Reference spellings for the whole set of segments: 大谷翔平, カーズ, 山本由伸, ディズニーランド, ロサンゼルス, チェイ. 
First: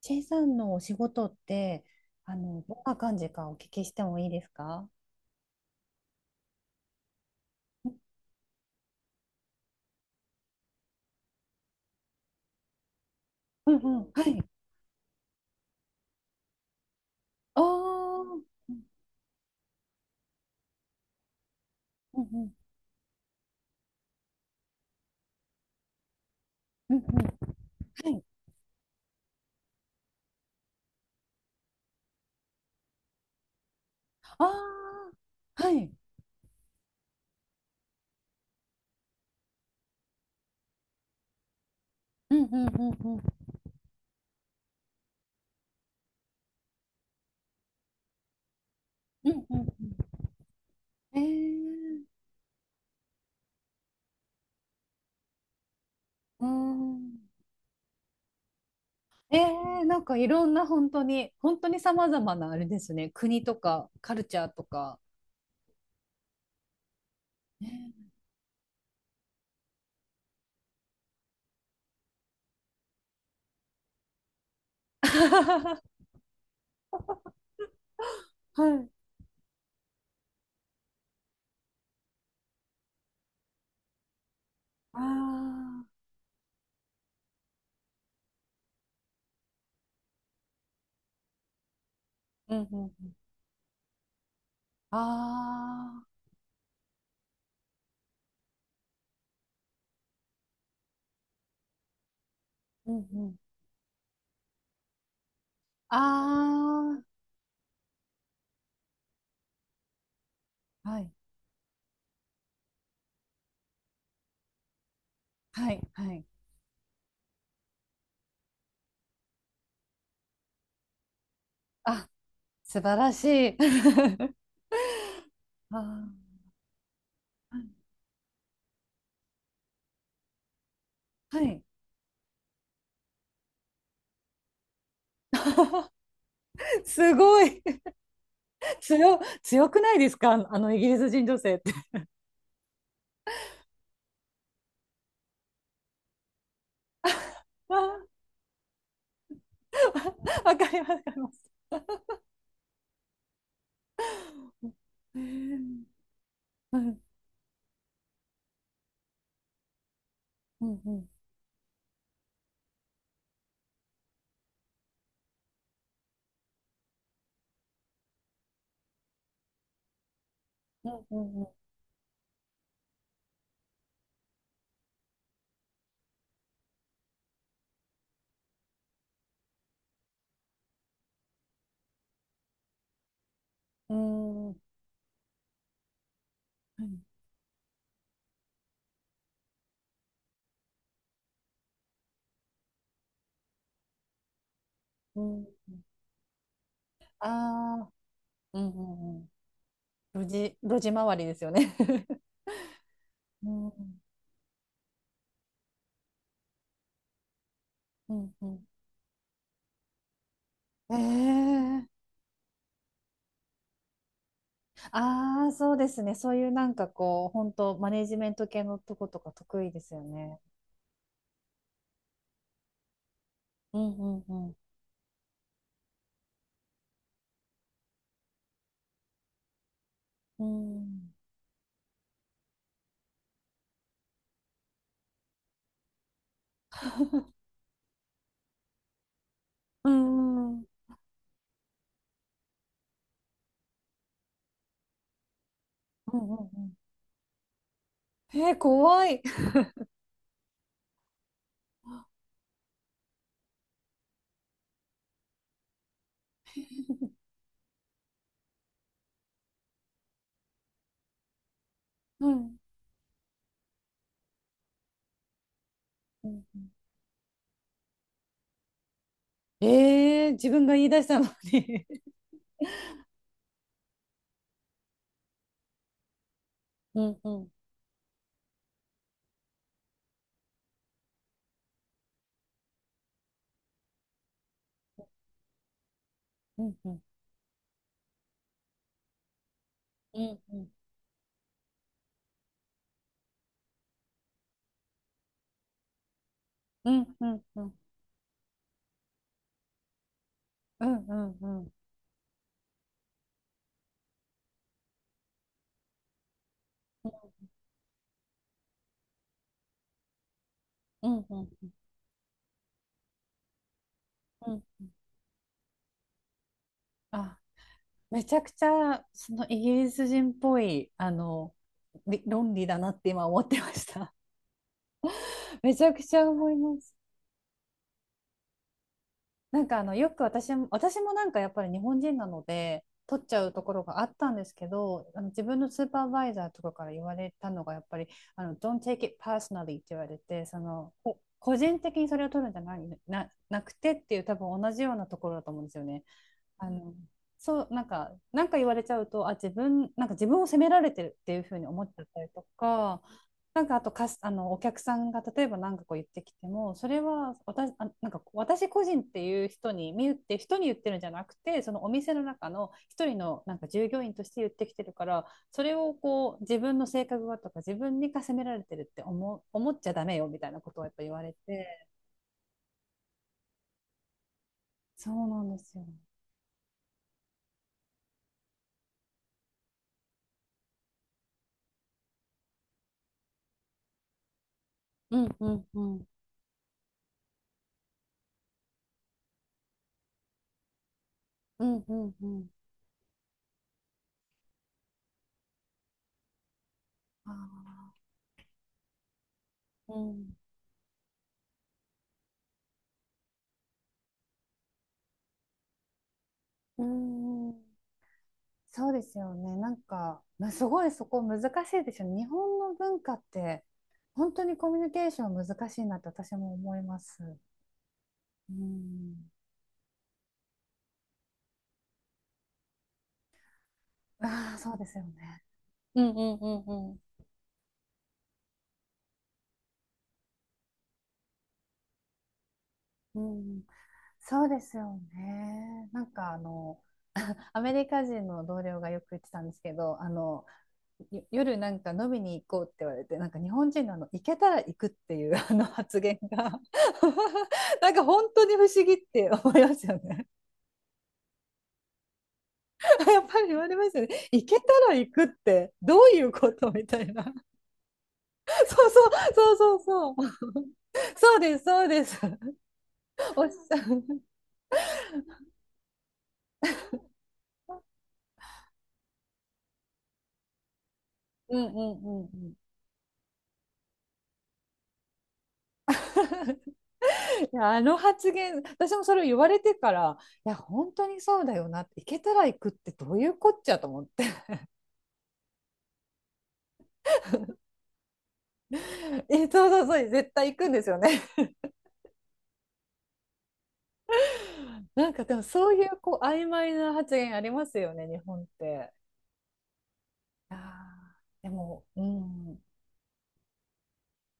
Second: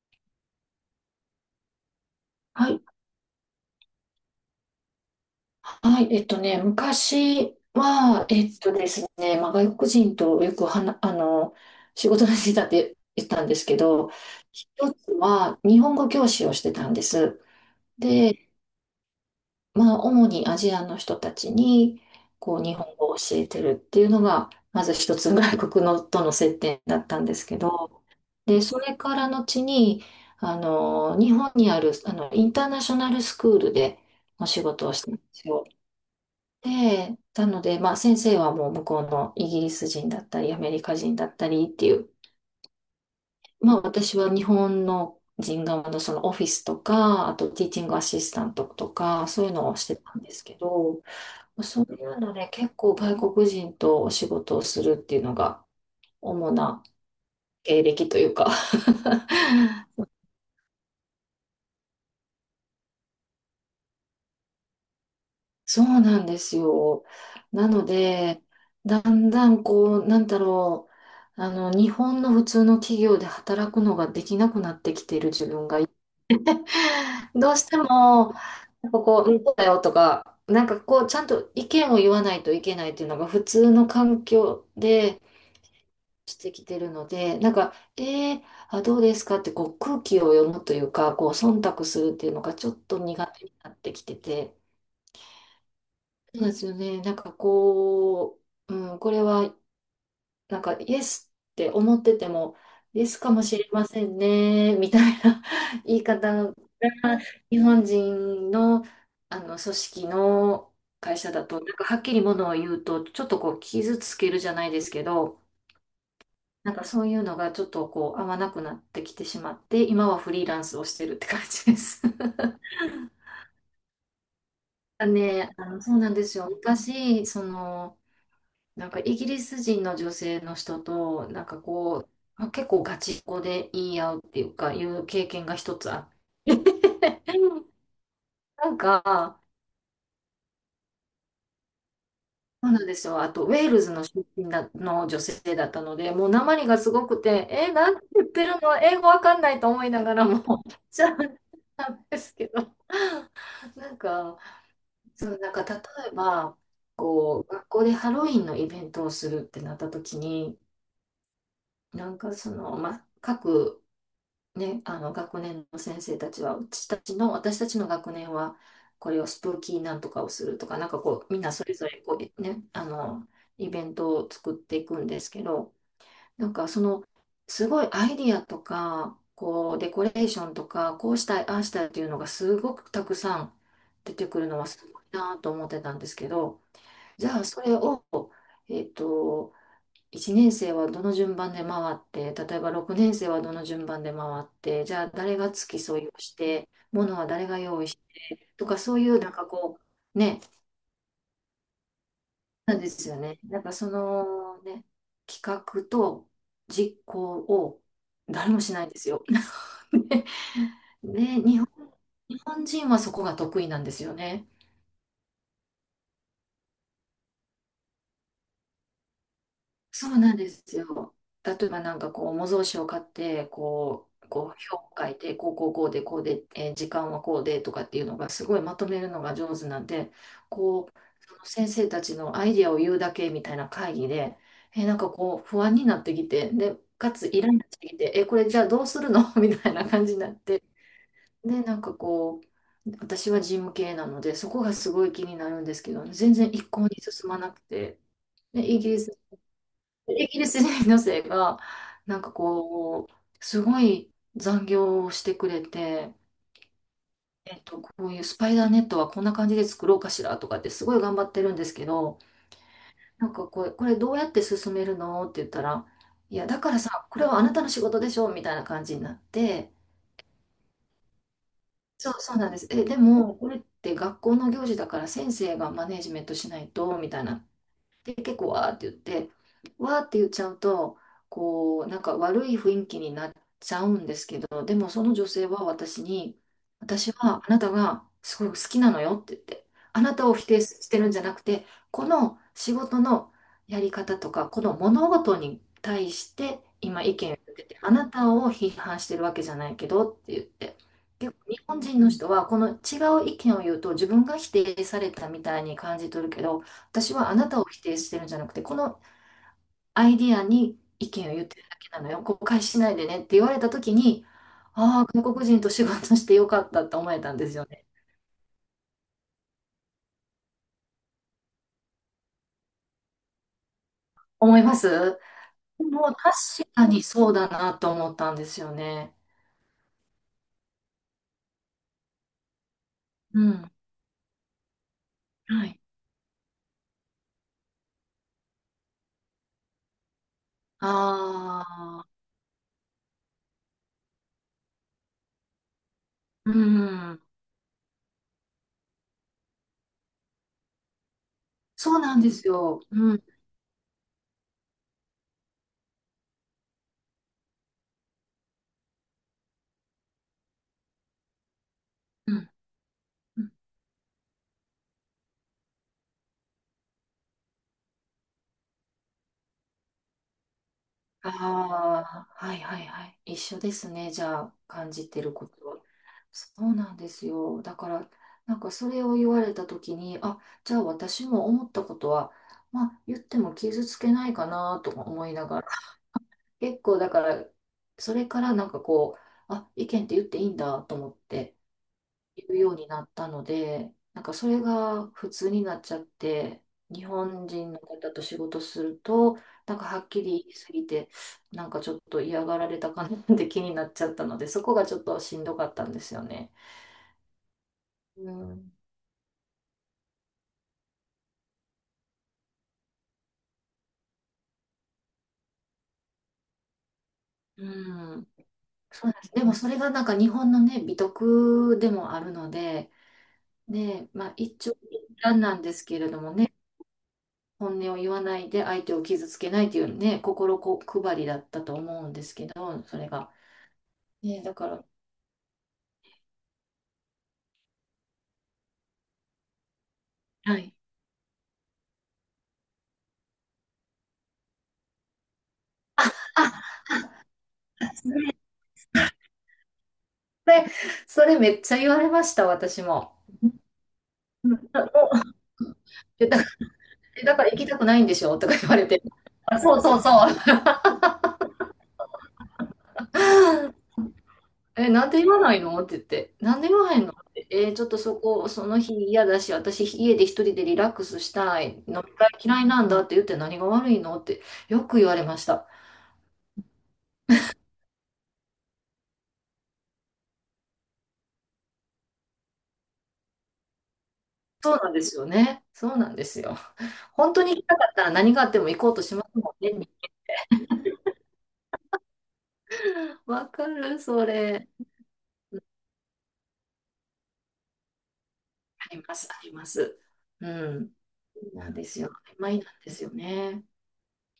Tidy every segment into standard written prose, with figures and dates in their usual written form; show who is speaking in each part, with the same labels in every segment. Speaker 1: チェイさんのお仕事って、
Speaker 2: は
Speaker 1: どん
Speaker 2: い、
Speaker 1: な感じかお聞きしてもいいですか？
Speaker 2: はい、昔は、えっとですね、まあ、外国人とよくはな、あの、仕事のしてたって言ったんです
Speaker 1: うん
Speaker 2: け
Speaker 1: うん、
Speaker 2: ど、
Speaker 1: はい。
Speaker 2: 一つは日本語教師をしてたんです。
Speaker 1: ああ、うん
Speaker 2: で、まあ、主にアジアの人たちに、
Speaker 1: うん
Speaker 2: こう、日本語を教えてるっていうのが、まず一つ外国のとの接点
Speaker 1: うん
Speaker 2: だ
Speaker 1: うん
Speaker 2: ったんです
Speaker 1: う
Speaker 2: けど、
Speaker 1: ん、はい。
Speaker 2: で、それから後に、日本にある、インターナショナルスクールでお仕事をした
Speaker 1: あ
Speaker 2: んです
Speaker 1: あ、
Speaker 2: よ。
Speaker 1: はい。
Speaker 2: で、なので、まあ先生はもう向こうのイギリス人だったり、アメリカ人だったりっていう、
Speaker 1: うんうんうんうん、
Speaker 2: まあ私は日本の人側のそのオフィスとか、あとティーチングアシスタントとか、
Speaker 1: うん
Speaker 2: そういう
Speaker 1: うん
Speaker 2: のをしてたんですけど、
Speaker 1: うん。
Speaker 2: そういうので結構外国人とお仕事をするっていうのが
Speaker 1: う
Speaker 2: 主な
Speaker 1: ん。
Speaker 2: 経歴というか
Speaker 1: えなんかいろんな本当に、本当に様々なあれですね、国とかカルチャーとか。
Speaker 2: そうなんですよ。なの
Speaker 1: ね。
Speaker 2: で、だんだんこう、日本の普通の企業で働くのができなくなってきている自分がいて、どうしても、
Speaker 1: はい。
Speaker 2: なんかこう、うんこうだよとか、なんかこう、ちゃんと意見を言わないといけないっていうのが普通の環境
Speaker 1: あ
Speaker 2: で
Speaker 1: あ、
Speaker 2: してきてるので、あ、どうですかってこう空気を読むというか、こう、忖度するっていうの
Speaker 1: う
Speaker 2: が
Speaker 1: ん
Speaker 2: ちょ
Speaker 1: う
Speaker 2: っ
Speaker 1: んう
Speaker 2: と
Speaker 1: ん。
Speaker 2: 苦手になってきてて、
Speaker 1: ああ、
Speaker 2: そうですよね。なんかこう、うん、これは、なんか、イエスって思ってても、
Speaker 1: う
Speaker 2: イ
Speaker 1: ん
Speaker 2: エス
Speaker 1: う
Speaker 2: か
Speaker 1: ん。
Speaker 2: もしれませんね、みたいな 言
Speaker 1: あ
Speaker 2: い方が、
Speaker 1: あ、
Speaker 2: 日本人の、組織の
Speaker 1: はい。
Speaker 2: 会社だと、なんかはっきりものを言うと、ちょっとこう、傷つけるじゃないですけど、
Speaker 1: はい。はい。
Speaker 2: なんかそういうのがちょっとこう、合わなくなってきてしまって、今はフリーランスをしてるって感じです。
Speaker 1: あ、素晴らしい。
Speaker 2: ね、
Speaker 1: あ
Speaker 2: そうなんです
Speaker 1: ー、
Speaker 2: よ。昔、その、なんかイギリス人の女性の人と、
Speaker 1: は
Speaker 2: なんか
Speaker 1: い。
Speaker 2: こう、結構ガチンコで言い合うっていうか、いう経験が一つあっ
Speaker 1: す
Speaker 2: て。
Speaker 1: ごい。
Speaker 2: なん
Speaker 1: 強、
Speaker 2: か、
Speaker 1: 強くないですかイギリス人女性って。
Speaker 2: そうなんですよ。あと、ウェールズの出身だの女性だったので、もう訛りがすごくて、え、なんて
Speaker 1: あ
Speaker 2: 言ってるの英語わかんないと思いながら
Speaker 1: ー。 わ
Speaker 2: も、
Speaker 1: かり ます。わ
Speaker 2: じゃ
Speaker 1: か
Speaker 2: あ、
Speaker 1: ります。
Speaker 2: なんですけど、なんか、
Speaker 1: う
Speaker 2: そう、なんか例
Speaker 1: ん。
Speaker 2: えば、
Speaker 1: うん。
Speaker 2: こう、学校でハロウィンのイベントをするってなった時に、
Speaker 1: うん。うん。
Speaker 2: なんかその、まあ、各ね、学年の先生たちは、うちたちの、私たちの学年は、これをスプーキーなんとかをするとか、なん
Speaker 1: う
Speaker 2: かこう、みん
Speaker 1: ん。
Speaker 2: なそれぞれこう、ね、イベントを作っていくんですけど、なんかその、すごいアイディアとか、こう、デコレーションとか、こうしたい、ああしたいっていうのがすごくたくさん
Speaker 1: う
Speaker 2: 出てくる
Speaker 1: ん。うん
Speaker 2: のはすごいなと思ってたんですけど、
Speaker 1: うん
Speaker 2: じゃあそれを、えっと、1年生はどの順番で回って、例えば6年生はどの順番で回って、じゃあ
Speaker 1: う
Speaker 2: 誰
Speaker 1: ん、
Speaker 2: が付き添いをして、物は誰が
Speaker 1: あ
Speaker 2: 用
Speaker 1: あ、
Speaker 2: 意して
Speaker 1: うん
Speaker 2: と
Speaker 1: う
Speaker 2: か、そういう
Speaker 1: ん
Speaker 2: なんかこう、
Speaker 1: うん。路
Speaker 2: ね、
Speaker 1: 地、路地周りですよね。
Speaker 2: なんですよね。
Speaker 1: う
Speaker 2: なんかそ
Speaker 1: ん。
Speaker 2: のね、企画と実行を
Speaker 1: うん。う
Speaker 2: 誰も
Speaker 1: ん。
Speaker 2: しないんですよ。
Speaker 1: え
Speaker 2: で、
Speaker 1: え、
Speaker 2: 日本人はそこが得意なんですよね。
Speaker 1: ああ、そうですね。そういうなんかこう、本当マネジメント系のとことか得意ですよ
Speaker 2: そうなん
Speaker 1: ね。
Speaker 2: ですよ。例えばなんかこう、模造紙を買って、
Speaker 1: うんう
Speaker 2: こ
Speaker 1: ん
Speaker 2: う、こう、
Speaker 1: うん。
Speaker 2: 表を書いて、こう、こう、こうで、こうで、えー時間はこうでとかっていうのが、すごいまとめるのが上手なんで、
Speaker 1: う
Speaker 2: こう、
Speaker 1: ん。
Speaker 2: その先生たちのアイディアを言うだけみたいな会議で、えーなんかこう、不安になってきて、で、かつイライラしてきて、えーこれじゃあどうするの みたいな
Speaker 1: うん
Speaker 2: 感じになっ
Speaker 1: うんう
Speaker 2: て、
Speaker 1: ん
Speaker 2: で、なんかこう、私は事務系なので、そこがすごい気になるんですけど、
Speaker 1: う
Speaker 2: 全
Speaker 1: ん
Speaker 2: 然一
Speaker 1: う
Speaker 2: 向に進まなくて、
Speaker 1: ん。
Speaker 2: で
Speaker 1: 怖い。
Speaker 2: イギリス人女性が、なんかこう、すごい残業をしてくれて、えっと、こういうスパイダーネットはこんな感じで作ろうかしらとかってすごい頑張ってるんですけど、
Speaker 1: うん
Speaker 2: これどうやって進めるのって言ったら、
Speaker 1: う
Speaker 2: い
Speaker 1: ん
Speaker 2: や、
Speaker 1: う
Speaker 2: だ
Speaker 1: ん。
Speaker 2: からさ、これはあなたの仕事でしょみたいな感じになって、
Speaker 1: 自分が言い出したのに。
Speaker 2: そうなんです。え、でも、これって学校の行事だから先生がマネージメントしないと、
Speaker 1: う
Speaker 2: み
Speaker 1: ん
Speaker 2: たい
Speaker 1: う
Speaker 2: な。
Speaker 1: ん
Speaker 2: で、結構わーって言って、わーって言っちゃうと、こう、なんか悪い雰囲気になっちゃうんですけど、でもその女性は私に、
Speaker 1: うんうん
Speaker 2: 私はあなたがすごい好きなのよって言って、あな
Speaker 1: う
Speaker 2: たを否定
Speaker 1: ん
Speaker 2: してるんじゃなくて、この仕事のやり方とか、この物事に対して
Speaker 1: う
Speaker 2: 今意
Speaker 1: んう
Speaker 2: 見を
Speaker 1: ん
Speaker 2: 言っ
Speaker 1: う
Speaker 2: て
Speaker 1: ん
Speaker 2: て、あなたを批判してるわけじゃないけどって言って。
Speaker 1: うんう
Speaker 2: 結
Speaker 1: ん
Speaker 2: 構
Speaker 1: う
Speaker 2: 日
Speaker 1: ん
Speaker 2: 本人の人はこの違う意見を言うと自分が否定されたみたいに感じ取るけど、私はあなたを否定してるんじゃなくて、このアイディアに
Speaker 1: う
Speaker 2: 意
Speaker 1: ん
Speaker 2: 見を
Speaker 1: う
Speaker 2: 言ってる
Speaker 1: ん
Speaker 2: だけなのよ。誤解しないでねって言われたときに、
Speaker 1: うん。
Speaker 2: ああ、外国人と仕事してよかったって思えたん
Speaker 1: あ、
Speaker 2: ですよね。
Speaker 1: めちゃくちゃそのイギリス人っぽい、あの、論理だなって今思ってました。
Speaker 2: 思います
Speaker 1: めち
Speaker 2: で
Speaker 1: ゃく
Speaker 2: もう
Speaker 1: ちゃ
Speaker 2: 確
Speaker 1: 思いま
Speaker 2: か
Speaker 1: す。
Speaker 2: にそうだなと思ったんですよね。
Speaker 1: なんかあのよく私も、なんかやっぱり日本人なので取っち
Speaker 2: う
Speaker 1: ゃうと
Speaker 2: ん。
Speaker 1: ころがあったんですけど、あの、自分
Speaker 2: は
Speaker 1: の
Speaker 2: い。
Speaker 1: スーパーバイザーとかから言われたのがやっぱり、あの、 Don't take it personally って言われて、その、こ個
Speaker 2: あ
Speaker 1: 人的
Speaker 2: あ、
Speaker 1: にそれを取るんじゃないな、なくてっていう、多分同じようなところだと思うんですよね。
Speaker 2: う
Speaker 1: あの、
Speaker 2: ん。
Speaker 1: そう、なんか言われちゃうと、あ、自分、なんか自分を責められてるっていうふうに思っ
Speaker 2: そ
Speaker 1: ち
Speaker 2: う
Speaker 1: ゃっ
Speaker 2: なん
Speaker 1: たり
Speaker 2: で
Speaker 1: と
Speaker 2: すよ。
Speaker 1: か、
Speaker 2: うん。
Speaker 1: なんかあと、かす、あの、お客さんが例えば何かこう言ってきても、それは私、あ、なんか私個人っていう人に、見ゆって人に言ってるんじゃなくて、そのお店の
Speaker 2: うん。
Speaker 1: 中の一人のなんか従業員として言ってきてるから、それをこう自分の性格がとか自分にか責められてるって思う、思っちゃダメよみたいなことをやっぱ言われて、
Speaker 2: ああ、はいはいはい。一緒ですね。じゃあ、感
Speaker 1: そ
Speaker 2: じて
Speaker 1: う
Speaker 2: る
Speaker 1: な
Speaker 2: こ
Speaker 1: んで
Speaker 2: と
Speaker 1: す
Speaker 2: は。
Speaker 1: よ。
Speaker 2: そうなんですよ。だから、なんかそれを言われたときに、あ、じゃあ私も思ったことは、まあ言っても傷つけないかなとか
Speaker 1: う
Speaker 2: 思
Speaker 1: ん
Speaker 2: い
Speaker 1: う
Speaker 2: なが
Speaker 1: ん
Speaker 2: ら、
Speaker 1: うん。
Speaker 2: 結構だから、それからなんかこう、あ、意見って言っていいんだと思って、
Speaker 1: うんうんう
Speaker 2: 言
Speaker 1: ん。
Speaker 2: うようになったので、なんかそれが普通になっちゃって、日本人の
Speaker 1: あ、
Speaker 2: 方と仕事すると、なんか
Speaker 1: う
Speaker 2: はっき
Speaker 1: ん、
Speaker 2: り言いすぎて、なんかちょっと嫌がられたかなって気になっちゃったので、そこがちょっとしんどかったんですよね。
Speaker 1: うーん、
Speaker 2: うん。
Speaker 1: そうですよね。なんか、まあ、すごいそこ難しいでしょ、日本の文化って。本当にコミュニケーション難しいなって私も思います。
Speaker 2: うん。
Speaker 1: う
Speaker 2: そうなんで
Speaker 1: ん。
Speaker 2: す。でもそれがなんか日本のね、美徳でもあるので、ね、まあ
Speaker 1: あ
Speaker 2: 一
Speaker 1: あ、
Speaker 2: 長
Speaker 1: そうですよ
Speaker 2: 一短
Speaker 1: ね。
Speaker 2: なんですけ
Speaker 1: う
Speaker 2: れ
Speaker 1: んう
Speaker 2: ども
Speaker 1: んう
Speaker 2: ね、
Speaker 1: んうん。
Speaker 2: 本音を言わないで相手を傷つけないというね、心こ配りだったと思うんですけど、それ
Speaker 1: う
Speaker 2: が。
Speaker 1: ん、
Speaker 2: ねえ、
Speaker 1: そう
Speaker 2: だ
Speaker 1: で
Speaker 2: か
Speaker 1: す
Speaker 2: ら、
Speaker 1: よね。なんかあの、アメリカ人の同僚がよく言ってたんですけど、あの、
Speaker 2: はい。
Speaker 1: 夜なんか飲みに行こうって言われて、なんか日本人のあの、行けたら行くっていう あの発言が
Speaker 2: あ、
Speaker 1: なんか
Speaker 2: そ
Speaker 1: 本
Speaker 2: れ、
Speaker 1: 当に不思議って思いますよね。
Speaker 2: それめっちゃ言われました、私 も。
Speaker 1: やっぱり言われますよね。行けたら行く
Speaker 2: だ、
Speaker 1: ってどうい
Speaker 2: え
Speaker 1: う
Speaker 2: だ
Speaker 1: ことみたいな。
Speaker 2: えだから 行きたくないんでしょとか言われ
Speaker 1: そうそ
Speaker 2: て。
Speaker 1: う、そう
Speaker 2: あ、
Speaker 1: そ
Speaker 2: そ
Speaker 1: う
Speaker 2: うそうそ
Speaker 1: そ
Speaker 2: う。
Speaker 1: う。そうです、そうです。 おっしゃる。
Speaker 2: え、なんで言わないのって言って。なんで言わへんのって。えちょっとそこ、その日嫌だし、私家で一人でリラックスし
Speaker 1: う
Speaker 2: た
Speaker 1: んう
Speaker 2: い。飲
Speaker 1: ん
Speaker 2: み
Speaker 1: うん
Speaker 2: 会
Speaker 1: うん。
Speaker 2: 嫌いなんだって言って何が悪いのってよく言われました。
Speaker 1: いや、あの発言私もそれを言われてから、いや本当にそうだよなって、行けたら行くってどういうこっちゃと思って。
Speaker 2: そうなんですよね。そうなんですよ。本当に行きたかったら何があっても行こうとしま す
Speaker 1: え、
Speaker 2: も
Speaker 1: そ
Speaker 2: ん
Speaker 1: うそう
Speaker 2: ね。
Speaker 1: そう、絶対行くんですよね。
Speaker 2: わかる、それ。
Speaker 1: なんかでもそういうこう曖昧な発言ありますよね、日本って。
Speaker 2: あります、あります。うん。
Speaker 1: あー、で
Speaker 2: なん
Speaker 1: も、
Speaker 2: です
Speaker 1: う
Speaker 2: よ。曖
Speaker 1: ん。
Speaker 2: 昧なんですよね。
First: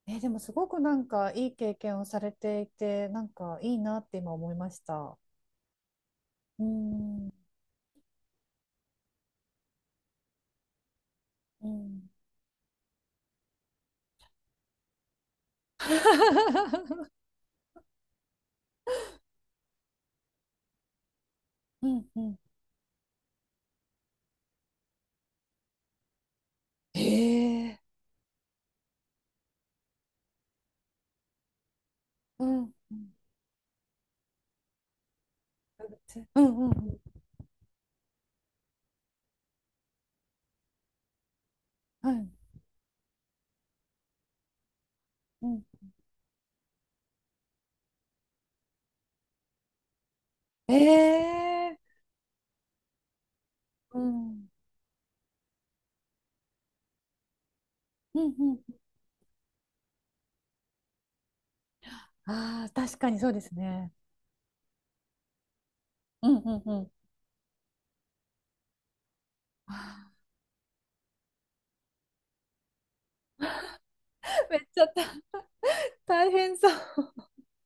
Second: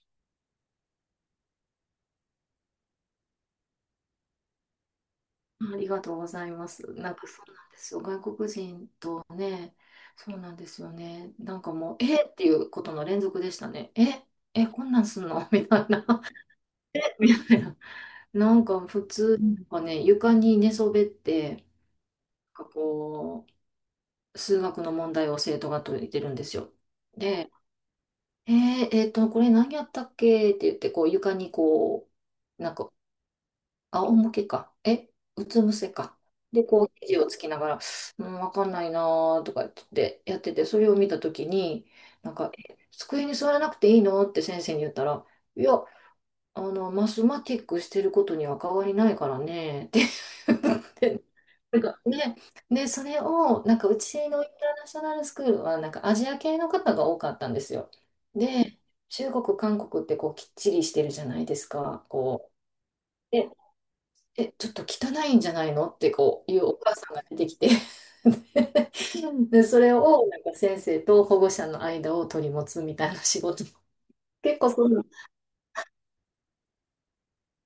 Speaker 1: え、でもすごくなんかいい経験をされていて、なんかいいなって今思いました。
Speaker 2: ありがとうござい
Speaker 1: う
Speaker 2: ます。なんか
Speaker 1: ん
Speaker 2: そうなんですよ。外国人とね、そうなんですよね。なん
Speaker 1: う
Speaker 2: かもう、
Speaker 1: ん。
Speaker 2: えっていうことの連続でしたね。え、え、こんなんすんの みたいな。みたいな。なんか普通、なんかね、床に寝そべって、なん
Speaker 1: うんうん、
Speaker 2: かこう、数学の問題を生徒が解いてるんですよ。
Speaker 1: へ
Speaker 2: で、
Speaker 1: え、
Speaker 2: えこれ何やったっけって言って、こう床にこ
Speaker 1: う
Speaker 2: う、
Speaker 1: ん
Speaker 2: なんか
Speaker 1: うん
Speaker 2: 仰向けか。え、うつ伏せか。
Speaker 1: うんう
Speaker 2: で、
Speaker 1: んう
Speaker 2: こう、
Speaker 1: ん、
Speaker 2: 肘をつきながら、うん、わかんないなーとか言ってやってて、それを見たときに、
Speaker 1: はい、
Speaker 2: なんか、え机に座らなくていいのって先生に言ったら、
Speaker 1: う
Speaker 2: い
Speaker 1: ん、
Speaker 2: や、マスマティックしてることには変わりないからね、って 言って
Speaker 1: ええ、
Speaker 2: なんかね、で、それを、なんか、う
Speaker 1: う
Speaker 2: ちのイ
Speaker 1: ん。
Speaker 2: ンターナショナルスクールは、なんか、アジア系の方が多かったんですよ。
Speaker 1: うんうん。
Speaker 2: で、中国、韓国って、こう、きっちりしてるじゃないですか。こう。
Speaker 1: ああ、確かにそうで
Speaker 2: で
Speaker 1: すね。
Speaker 2: え、ちょっと汚いんじゃないのって
Speaker 1: うん
Speaker 2: こ
Speaker 1: う
Speaker 2: うい
Speaker 1: ん
Speaker 2: う
Speaker 1: う
Speaker 2: お
Speaker 1: ん。
Speaker 2: 母さんが出てきて で、
Speaker 1: あ
Speaker 2: それをなんか先生と保護者の間を取り持つみたいな仕事。
Speaker 1: ー、め
Speaker 2: 結
Speaker 1: っ
Speaker 2: 構
Speaker 1: ち
Speaker 2: そ
Speaker 1: ゃ
Speaker 2: う
Speaker 1: た
Speaker 2: な、
Speaker 1: 大変そう。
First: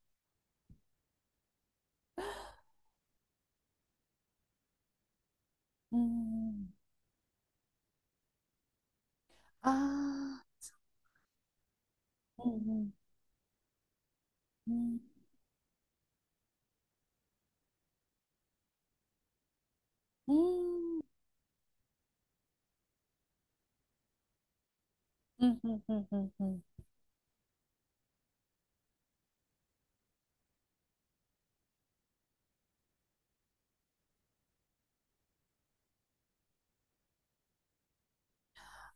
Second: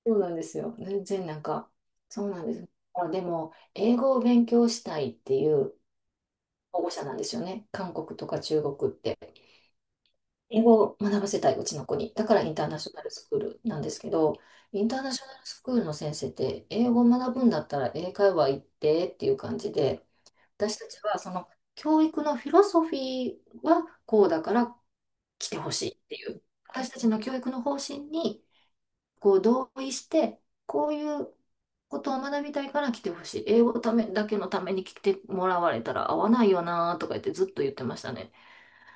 Speaker 2: そうなんですよ。全然なんか、そうなんです。あ、でも、英語を勉強したいっていう
Speaker 1: うん、
Speaker 2: 保護者なんですよね。韓国とか中国って。
Speaker 1: あ
Speaker 2: 英語を学ばせたい、うちの子に。だか
Speaker 1: あ
Speaker 2: ら
Speaker 1: ー、
Speaker 2: イン
Speaker 1: う
Speaker 2: ター
Speaker 1: ん
Speaker 2: ナ
Speaker 1: うん
Speaker 2: ショナルスクールなんですけど、
Speaker 1: う
Speaker 2: インタ
Speaker 1: ん。
Speaker 2: ーナショナルスクールの先生って、英語を学ぶんだったら英会話行ってっていう感じで、
Speaker 1: う
Speaker 2: 私た
Speaker 1: ん。
Speaker 2: ちはその教育のフィロソフィーはこうだから
Speaker 1: う
Speaker 2: 来て
Speaker 1: んう
Speaker 2: ほ
Speaker 1: ん
Speaker 2: しい
Speaker 1: う
Speaker 2: っ
Speaker 1: ん
Speaker 2: て
Speaker 1: う
Speaker 2: い
Speaker 1: ん
Speaker 2: う、
Speaker 1: うん。
Speaker 2: 私たちの教育の方針にこう同意して、こういうことを学びたいから来てほしい。英語ためだけのために来てもらわれたら合わないよなとか言ってずっと言ってましたね。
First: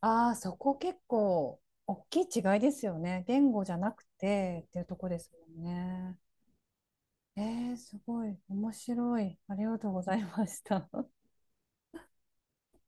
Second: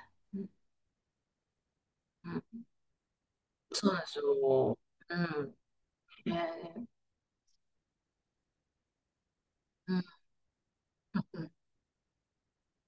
Speaker 1: ああ、
Speaker 2: うん、
Speaker 1: そこ結構大きい
Speaker 2: う
Speaker 1: 違い
Speaker 2: ん
Speaker 1: ですよね。言語じゃ
Speaker 2: そ
Speaker 1: な
Speaker 2: うなん
Speaker 1: く
Speaker 2: です
Speaker 1: てって
Speaker 2: よ。
Speaker 1: いうとこ
Speaker 2: う
Speaker 1: です
Speaker 2: ん。
Speaker 1: もんね。
Speaker 2: えー
Speaker 1: えすごい面白い。ありがとう
Speaker 2: う
Speaker 1: ご
Speaker 2: ん
Speaker 1: ざいました。